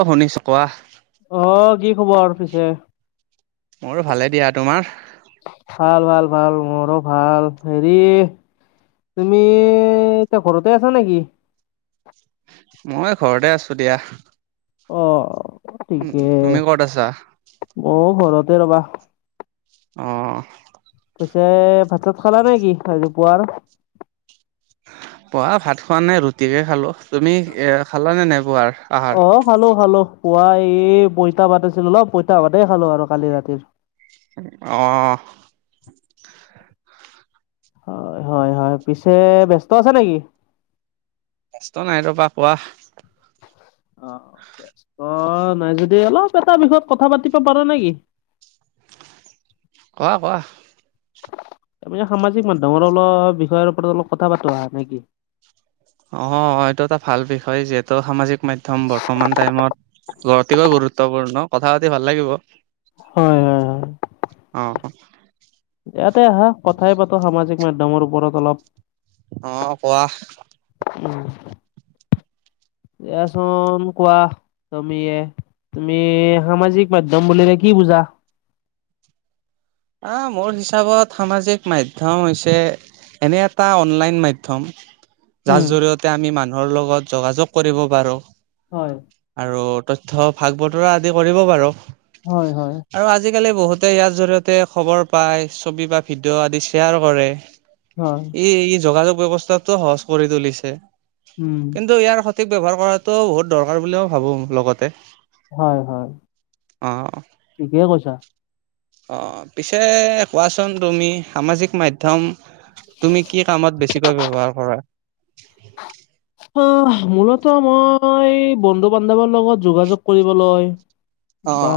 অ', শুনিছোঁ কোৱা? অ', কি খবৰ পিছে? মোৰো ভালে দিয়া! তোমাৰ? ভাল, ভাল, ভাল! মোৰো ভাল! হেৰি? তুমি এতিয়া ঘৰতে আছা নেকি? মই ঘৰতে আছো দিয়া! অ', উম ঠিকে! তুমি ক'ত আছা মই ঘৰতে ৰবা? অ'! পিছে ভাত চাত খালা নে কি? আজি পুৱাৰ! পোৱা ভাত খোৱা নাই ৰুটিকে খালোঁ? তুমি খালানে নাই পুৱাৰ! আহাৰ অ', খালো খালো! পুৱা এই পইতা ভাত আছিল অলপ পইতা ভাতে খালো আৰু কালি ৰাতিৰ! অ' হয়, হয়' হয়! পিছে ব্যস্ত আছে নেকি? ব্যস্ত নাই ৰবা পোৱা! অ', বস্ত নাই যদি অলপ এটা বিষয়ত কথা পাতিব পাৰো নে কি? কোৱা কোৱা? তাৰপিছ সামাজিক মাধ্যমৰ অলপ বিষয়ৰ ওপৰত অলপ কথা পাতো নেকি? অ', এইটো এটা ভাল বিষয়! যিহেতু সামাজিক মাধ্যম? বৰ্তমান টাইমত অতিকৈ গুৰুত্বপূৰ্ণ কথা পাতি ভাল লাগিব! হয় হয় হয়। অ', ক ইয়াতে আহা কথাই পাতো সামাজিক মাধ্যমৰ ওপৰত অলপ! অ', কোৱা! [unintelligible] এয়াচোন কোৱা? তুমি এ! সামাজিক মাধ্যম বুলিলে কি বুজা? আ', মোৰ হিচাপত সামাজিক মাধ্যম হৈছে এনে এটা অনলাইন মাধ্যম! যাৰ উম জৰিয়তে আমি মানুহৰ লগত যোগাযোগ কৰিব পাৰো! হয়! আৰু তথ্য ভাগ বতৰা আদি কৰিব পাৰো! হয়, হয়! আৰু আজিকালি বহুতে ইয়াৰ জৰিয়তে খবৰ পায়! ছবি বা ভিডিঅ' আদি শ্বেয়াৰ কৰে? হয় ই ই যোগাযোগ ব্যৱস্থাতটো সহজ কৰি তুলিছে! উম কিন্তু, ইয়াৰ স ঠিক ব্যৱহাৰ কৰাটোও বহুত দৰকাৰ বুলি ভাবো লগতে! হয়, হয়! অ ঠিকে কৈছা? অ', পিছে কোৱাচোন তুমি সামাজিক মাধ্যম তুমি কি কামত বেছিকৈ ব্যৱহাৰ কৰা! আহ, মূলত মই এই বন্ধু বান্ধৱৰ লগত যোগাযোগ কৰিবলৈ? অ বা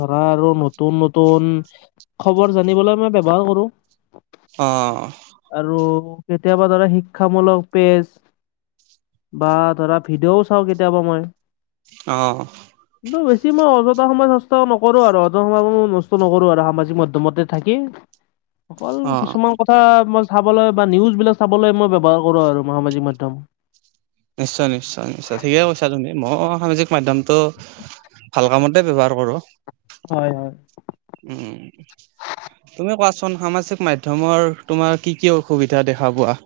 ধৰা আৰু নতুন নতুন খবৰ জানিবলৈ মই ব্যৱহাৰ কৰোঁ! অ'! আৰু কেতিয়াবা ধৰা শিক্ষামূলক পেজ বা ধৰা ভিডিঅও চাওঁ কেতিয়াবা মই? অ'। কিন্তু বেছি মই অযথা সময় নষ্ট নকৰো আৰু, অযথা সময়ই নষ্ট নকৰো আৰু সামাজিক মাধ্যমতে থাকি। [inaudible] অকল কিছুমান কথা মই চাবলৈ বা নিউজ বিলাক চাবলৈ মই ব্যৱহাৰ কৰো আৰু সামাজিক মাধ্যম। নিশ্চয়, নিশ্চয়, নিশ্চয়! ঠিকেই কৈছা তুমি! মই সামাজিক মাধ্যমতটো ভাল কামতে ব্যৱহাৰ কৰোঁ। হয়, হয়। উম। তুমি কোৱাচোন, সামাজিক মাধ্যমৰ তোমাৰ কি কি অসুবিধা দেখা পোৱা?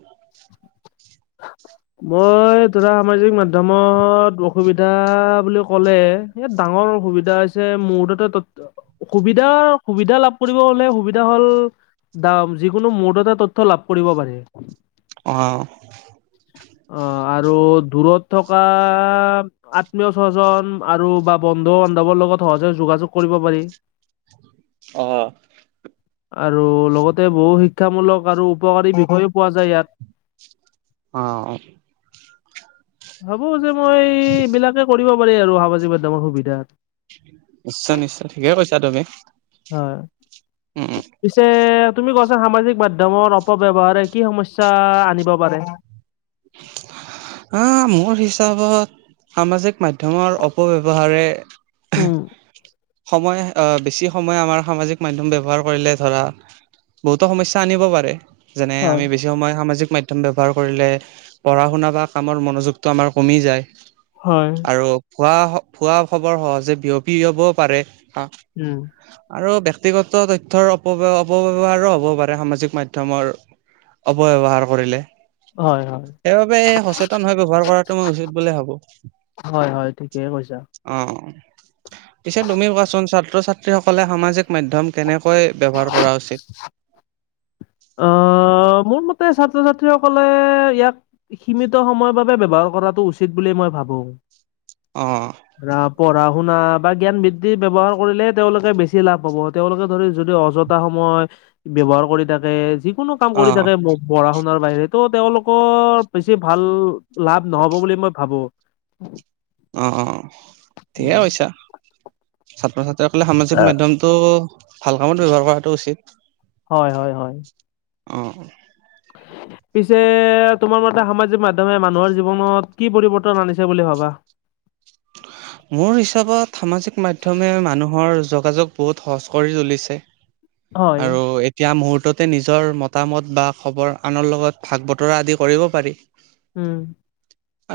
মই ধৰা, সামাজিক মাধ্যমত অসুবিধা বুলি ক'লে ইয়াত ডাঙৰ সুবিধা হৈছে, [unintelligible] অসুবিধা সুবিধা লাভ কৰিব হ'লে, সুবিধা হ'ল, দাম যিকোনো মুহূৰ্ততে তথ্য লাভ কৰিব পাৰি। অ। অ, আৰু দূৰত থকা আত্মীয় স্বজন আৰু বন্ধু-বান্ধৱৰ লগত সহজে যোগাযোগ কৰিব পাৰি। অ। আৰু লগতে বহু শিক্ষামূলক আৰু উপকাৰী বিষয়ও পোৱা যায় ইয়াত। অ, অ। হ'ব যে, মই এইবলাকে কৰিব পাৰি আৰু সামাজিক মাধ্যমৰ সুবিধাত। নিশ্চয়, নিশ্চয়, ঠিকে কৈছা তুমি। হয়। উম, পিছে তুমি কৈছা সামাজিক মাধ্যমৰ অপ অপব্যৱহাৰে কি সমস্যা আনিব পাৰে? [inaudible] হ, মোৰ হিচাপত সামাজিক মাধ্যমৰ অপব্যৱহাৰে উম। সময় আহ, বেছি সময় আমাৰ সামাজিক মাধ্যম ব্যৱহাৰ কৰিলে ধৰা বহুতো সমস্যা আনিব পাৰে, যেনে হয়, আমি বেছি বেছি সময় সামাজিক মাধ্যম ব্যৱহাৰ কৰিলে পঢ়া-শুনা বা কামৰ মনোযোগটো আমাৰ কমি যায়। হয়। আৰু ভুৱা, ভুৱা খবৰ সহজে বিয়পি যাবও পাৰে। উম। আৰু ব্যক্তিগত তথ্যৰ অপব্য় অপব্যৱহাৰো হ'ব পাৰে, সামাজিক মাধ্যমৰ। অপব্যৱহাৰ কৰিলে। হয়, হয়। সেইবাবে এই সচেতন হৈ ব্যৱহাৰ কৰাটো মই উচিত বুলি ভাবো। হয়, হয়, ঠিকে কৈছা। অ। পিছে তুমিও কোৱাচোন! ছাত্ৰ-ছাত্ৰীসকলে সামাজিক মাধ্যম কেনেকৈ ব্যৱহাৰ কৰা উচিত? আহ, মোৰ মতে ছাত্ৰ-ছাত্ৰীসকলে ইয়াক সীমিত সময়ৰ বাবে ব্যৱহাৰ কৰাটো উচিত বুলি মই ভাবো। অ। এ, পঢ়া-শুনা বা জ্ঞান বৃদ্ধি ব্যৱহাৰ কৰিলে তেওঁলোকে বেছি লাভ পাব। তেওঁলোকে ধৰি, যদি অযথা সময় ব্যৱহাৰ কৰি থাকে, যিকোনো কাম অ কৰি থাকে ম পঢ়া-শুনাৰ বাহিৰে, ত', তেওঁলোকৰ বেছি ভাল লাভ নহ'ব বুলি মই ভাবো। অ, অ, ঠিকে উম, কৈছা। ছাত্ৰ-ছাত্ৰী সকলে সামাজিক মাধ্যমটো ভাল কামত ব্যৱহাৰ কৰাটো উচিত। হয়, হয়, হয়। অ, [inaudible] পিছে তোমাৰ মতে, সামাজিক মাধ্যমে মানুহৰ জীৱনত কি পৰিৱৰ্তন আনিছে বুলি ভাবা? মোৰ হিচাপত, সামাজিক মাধ্যমে মানুহৰ যোগাযোগ বহুত সহজ কৰি তুলিছে। হয় আৰু এ এতিয়া মুহূৰ্ততে নিজৰ মতামত বা খবৰ আনৰ লগত ভাগ বতৰা আদি কৰিব পাৰি। উম,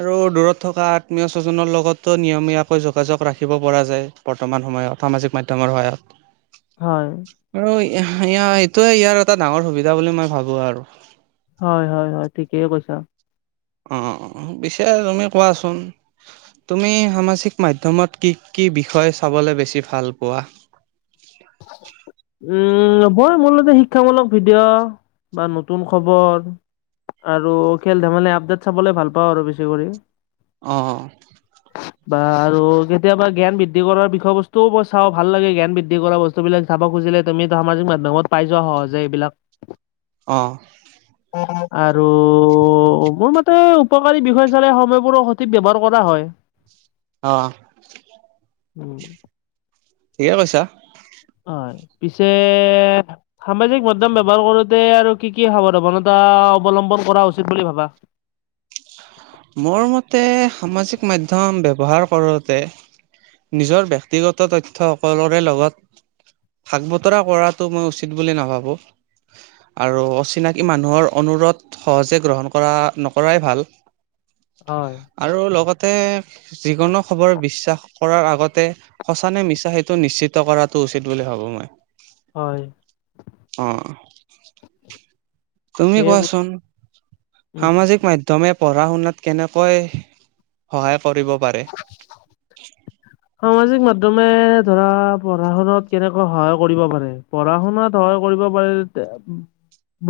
আৰু দূৰত থকা আত্মীয় স্বজনৰ লগতো, নিয়মীয়াকৈ যোগাযোগ ৰাখিব পৰা যায়। বৰ্তমান সময়ত, সামাজিক মাধ্যমৰ সহায়ত। হয়। আৰু এইটোয়ে ইয়াৰ, এটা ডাঙৰ সুবিধা বুলি মই ভাবো আৰু। হয়, হয়, হয়, ঠিকেই কৈছা। অ, পিছে তুমি কোৱাচোন? তুমি সামাজিক মাধ্যমত কি কি বিষয় চাবলৈ বেছি ভাল পোৱা? উম, ভই মোলতে, শিক্ষামূলক ভিডিঅ, বা নতুন খবৰ। আৰু খেল-ধেমালি আপডেট চাবলে ভাল পাওঁ আৰু বেছি কৰি। অ, অ, বা আৰু কেতিয়াবা জ্ঞান বৃদ্ধি কৰাৰ বিষয় বস্তুও মই চাওঁ, ভাল লাগে জ্ঞান বৃদ্ধি কৰা বস্তু বস্তুবিলাক চাব খুজিলে তুমি, সামাজিক মাধ্যমত পাই যোৱা সহজে এইবিলাক। অ, আৰু অ, মোৰ মতে উপকাৰী বিষয় চালে, সময়বোৰ সঠিক ব্যৱহাৰ কৰা হয়। অ, উম, ঠিকে কৈছা। হয়, পিছে সামাজিক মাধ্যয়ম ব্যৱহাৰ কৰোতে আৰু কি কি সাৱধাৱানতা অৱলম্বন কৰা উচিত বুলি ভাবা? মোৰ মতে সামাজিক মাধ্যম ব্যৱহাৰ কৰোঁতে নিজৰ ব্যক্তিগত তথ্য সকলৰে লগত, ভাগ, বতৰা কৰাটো মই উচিত বুলি নাভাবো। আৰু অচিনাকি মানুহৰ অনুৰোধ, সহজে গ্ৰহণ কৰা নকৰাই ভাল। হয়। আৰু লগতে যিকোনো খবৰ বিশ্বাস কৰাৰ আগতে সঁচ নে মিছা, সেইটো নিশ্চিত কৰাটো উচিত বুলি ভাবো মই। হয়। অ, ঠিকে তুমিয়েই কৈছা। কোৱাচোন, উম। সামাজিক মাধ্যম তুমি পঢ়া শুনাত কেনেকৈ, সহায় কৰিব পাৰে? [inaudible] সামাজিক মাধ্যমে ধৰা পঢ়া শুনাত, কেনেকুৱৈ সহায় কৰিব পাৰে। পঢ়া শুনাত, সহায় কৰিব পাৰি, যেতিয়া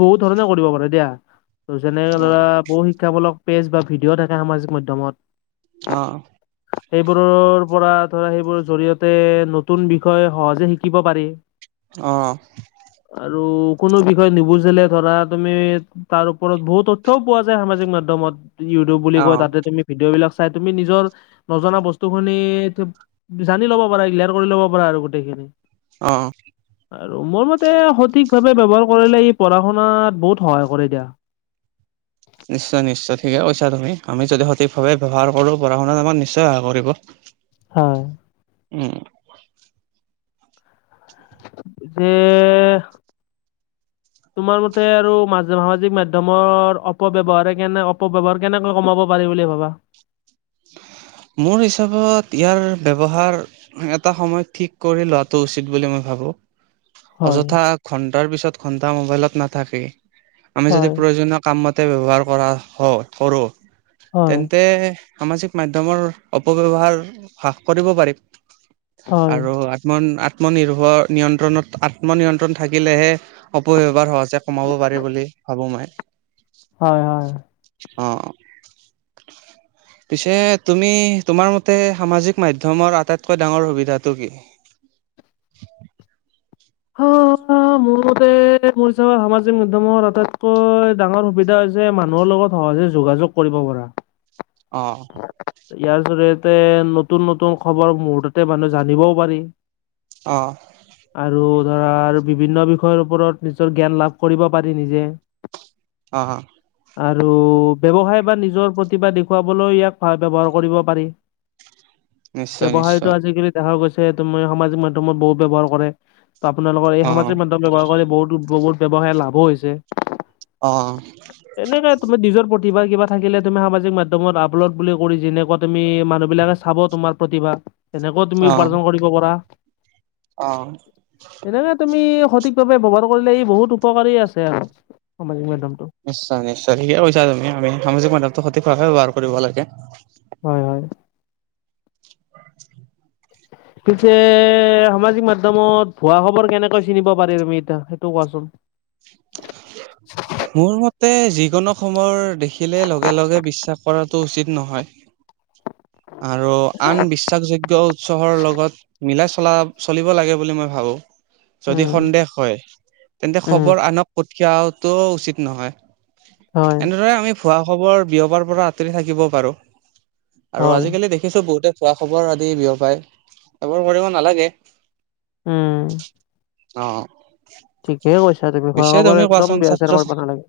বহুত ধৰণে কৰিব পাৰে দিয়া, যেনে ধৰা অ' বহু শিক্ষামূলক পেজ বা ভিডিঅ' থাকে সামাজিক মাধ্যমত। অঁ' সেইবোৰৰ- পৰা ধৰা সেইবোৰ জৰি়য়তে নতুন বিষয় সহজে শিকিব পাৰি। অঁ' আৰু কোনো বিষয় নুবুজিলে ধৰা তুমি- তাৰ ওপৰত বহু তথ্যও পোৱা যায় সামাজিক মাধ্যমত ই- টুব বুলি কয় তাতে তুমি ভিডিঅ' বিলাক চাই তুমি নিজৰ নজনা বস্তুখিনি- সেইটোত জানি ল'ব পাৰা ক্লিয়াৰ কৰি ল'ব পাৰা আৰু গোটেইখিনি। অঁ' আৰু মোৰ মতে সঠিকভাৱে ব্যৱহাৰ কৰিলে এই পঢ়া শুনাত বহুত সহায় কৰে দিয়া। নিশ্চয় নিশ্চয়, ঠিকে কৈছা তুমি আমি যদি সঠিকভাৱে ব্যৱহাৰ কৰোঁ পঢ়া শুনাত আমাক নিশ্চয় সহায় কৰিব। [inaudible] হয়। উম' পিছে তোমাৰ মতে আৰু মাজ- সামাজিক মাধ্যমৰ অপব্যৱহাৰ কেনে অপব্যৱহাৰ কেনেকৈ কমাব পাৰে বুলি ভাবা? মোৰ হিচাপত ইয়াৰ ব্যৱহাৰ- এটা সময়ত ঠিক কৰি লোৱাটো উচিত বুলি মই ভাবো। হয়, অযথা ঘন্টাৰ পিছত ঘন্টা মোবাইলত নাথাকে। আমি যদি হয়, প্ৰয়োজনীয়- কাম মতে ব্যৱহাৰ কৰা হ ধৰো, হয়, তেন্তে সামাজিক মাধ্যম- ধ্যমৰ অপব্যৱহাৰ হ্ৰাস কৰিব পাৰিম। হয়, আৰু- মন আত্মনিৰ্ভৰ নিয়ন্ত্ৰণত আত্মনিয়ন্ত্ৰণ থাকিলেহে- অপব্যৱহাৰ সহজে কমাব পাৰি বুলি ভাবো মই। হয়, হয়। অঁ, পিছে- তুমি তোমাৰ মতে সামাজিক মাধ্যমৰ আটাইতকৈ ডাঙৰ সুবিধাটো কি? [unintelligible] অঁ' মোৰতে মোৰ হিচাপত সামাজিক মাধ্যমৰ আটাইতকৈ ডাঙৰ সুবিধা হৈছে মানুহৰ লগত- সহজে যোগাযোগ কৰিব পৰা। অঁ' ইয়াৰ জৰিয়তে নতুন নতুন খবৰ মুহুৰ্ততে মানুহে জানিবও পাৰি। অঁ' আৰু- ধৰা আৰু বিভিন্ন বিষয়ৰ ওপৰত নিজৰ জ্ঞান লাভ কৰিব পাৰি নিজে। অঁ' আৰু ব্যৱসায় বা নিজৰ প্ৰতিভা দেখুৱাবলৈ ইয়াক ভাল ব্যৱহাৰ কৰিব পাৰি। [inaudible] নিশ্চয় ব্যৱসায়টো আজিকালি দেখা গৈছে ত' মানে সামাজিক মাধ্যমত বহুত ব্যৱহাৰ কৰে। ত আপোনালোকৰ এই অ সামাজিক মাধ্যম ব্যৱহাৰ কৰি বহুতো বহুত ব্যয়ৱসায় লাভো হৈছে। অঁ'। তেনেকে তুমি নিজৰ প্ৰতিভাৰ কিবা থাকিলে তুমি সামাজিক মাধ্যমত আপলোড বুলি কৰি যেনেকুৱা তুমি মানুহ বিলাকে- চাব তোমাৰ প্ৰতিভা তেনেকৈও তুমি উপাৰ্জন কৰিব পাৰা। অঁ' সেনেকে তুমি সঠিকভাৱে ব্যৱহাৰ কৰিলে এই বহুত উপকাৰী আছে আৰু সামাজিক মাধ্যমটো। নিশ্চয় নিশ্চয়। ঠিকে কৈছা তুমি, আমি সামাজিক মাধ্যমটো সঠিকভাৱে ব্যৱহাৰ কৰিব লাগে। হয়, হয় [unintelligible] পিছে সামাজিক মাধ্যমত হোৱা খবৰ কেনেকৈ চিনিব পাৰি তুমি এতিয়া সেইটো কোৱাচোন [unintelligible] মোৰ মতে যিকোনো সময়ৰ দেখিলে লগে লগে বিশ্বাস কৰাটো উচিত নহয় আৰু আন বিশ্বাসযোগ্য উৎসৰ লগত মিলাই চলা চলিব লাগে বুলি মই ভাবো যদি উম, সন্দেহ হয় তেন্তে উম, খবৰ আনক পঠিয়াটো উচিত নহয় হয়, এনেদৰে আমি হোৱা খবৰ বিয়পাৰ পৰা আঁতৰি থাকিব পাৰোঁ আৰু হয়, আজিকালি দেখিছো বহুতে খোৱা খবৰ আদি বিয় পায় এইবোৰ কৰিব নালাগে উম অহ ঠিকে কৈছ তুমি উৰা খবৰ একদম বেয়া ছাত্ৰ শেয়েৰ কৰিব নালাগে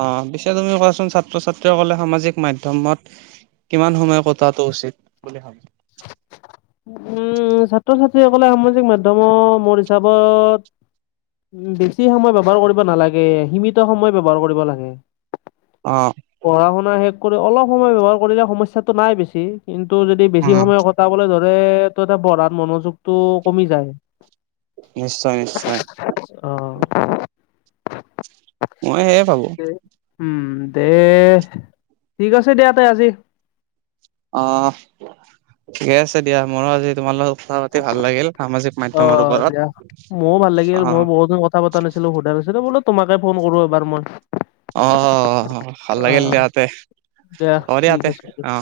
অ, 'পিছে তুমি কোৱাচোন ছাত্ৰ ছাত্ৰীসকলে সামাজিক মাধ্যমত কিমান সময় কটাটো উচিত বুলি ভাবো উম, ছাত্ৰ ছাত্ৰীসকলে সামাজিক মাধ্যমত মোৰ হিচাপত উ, বেছি সময় ব্যৱহাৰ কৰিব নালাগে সীমিত সময় ব্যৱহাৰ কৰিব লাগে অহ পঢ়া শুনা শেষ কৰি অলপ সময় ব্যৱহাৰ কৰিলে সমস্যাটো নাই বেছি কিন্তু যদি বেছি উম সময় কটাবলৈ ধৰে ত পঢ়াত মনোযোগ টো কমি যায় নিশ্চয় নিশ্চয় অ মই সেয়ে ভাবো উম দে ঠিক আছে দিয়া তে আজি অ ঠিকে আছে দিয়া মোৰো আজি তোমাৰ লগত কথা পাতি ভাল লাগিল সামাজিক অ মাধ্যমৰ ওপৰত দিয়া ময়ো ভাল লাগিল অ মই দিন ক কথা পতা নছিলো সোধা নাছিলো বোলে তোমাকে ফোন কৰো এবাৰ মই অ ভাল অ লাগিল দিয়াতে দিয়া হ'ব ঠিক দিয়াতে আছে দিয়া অ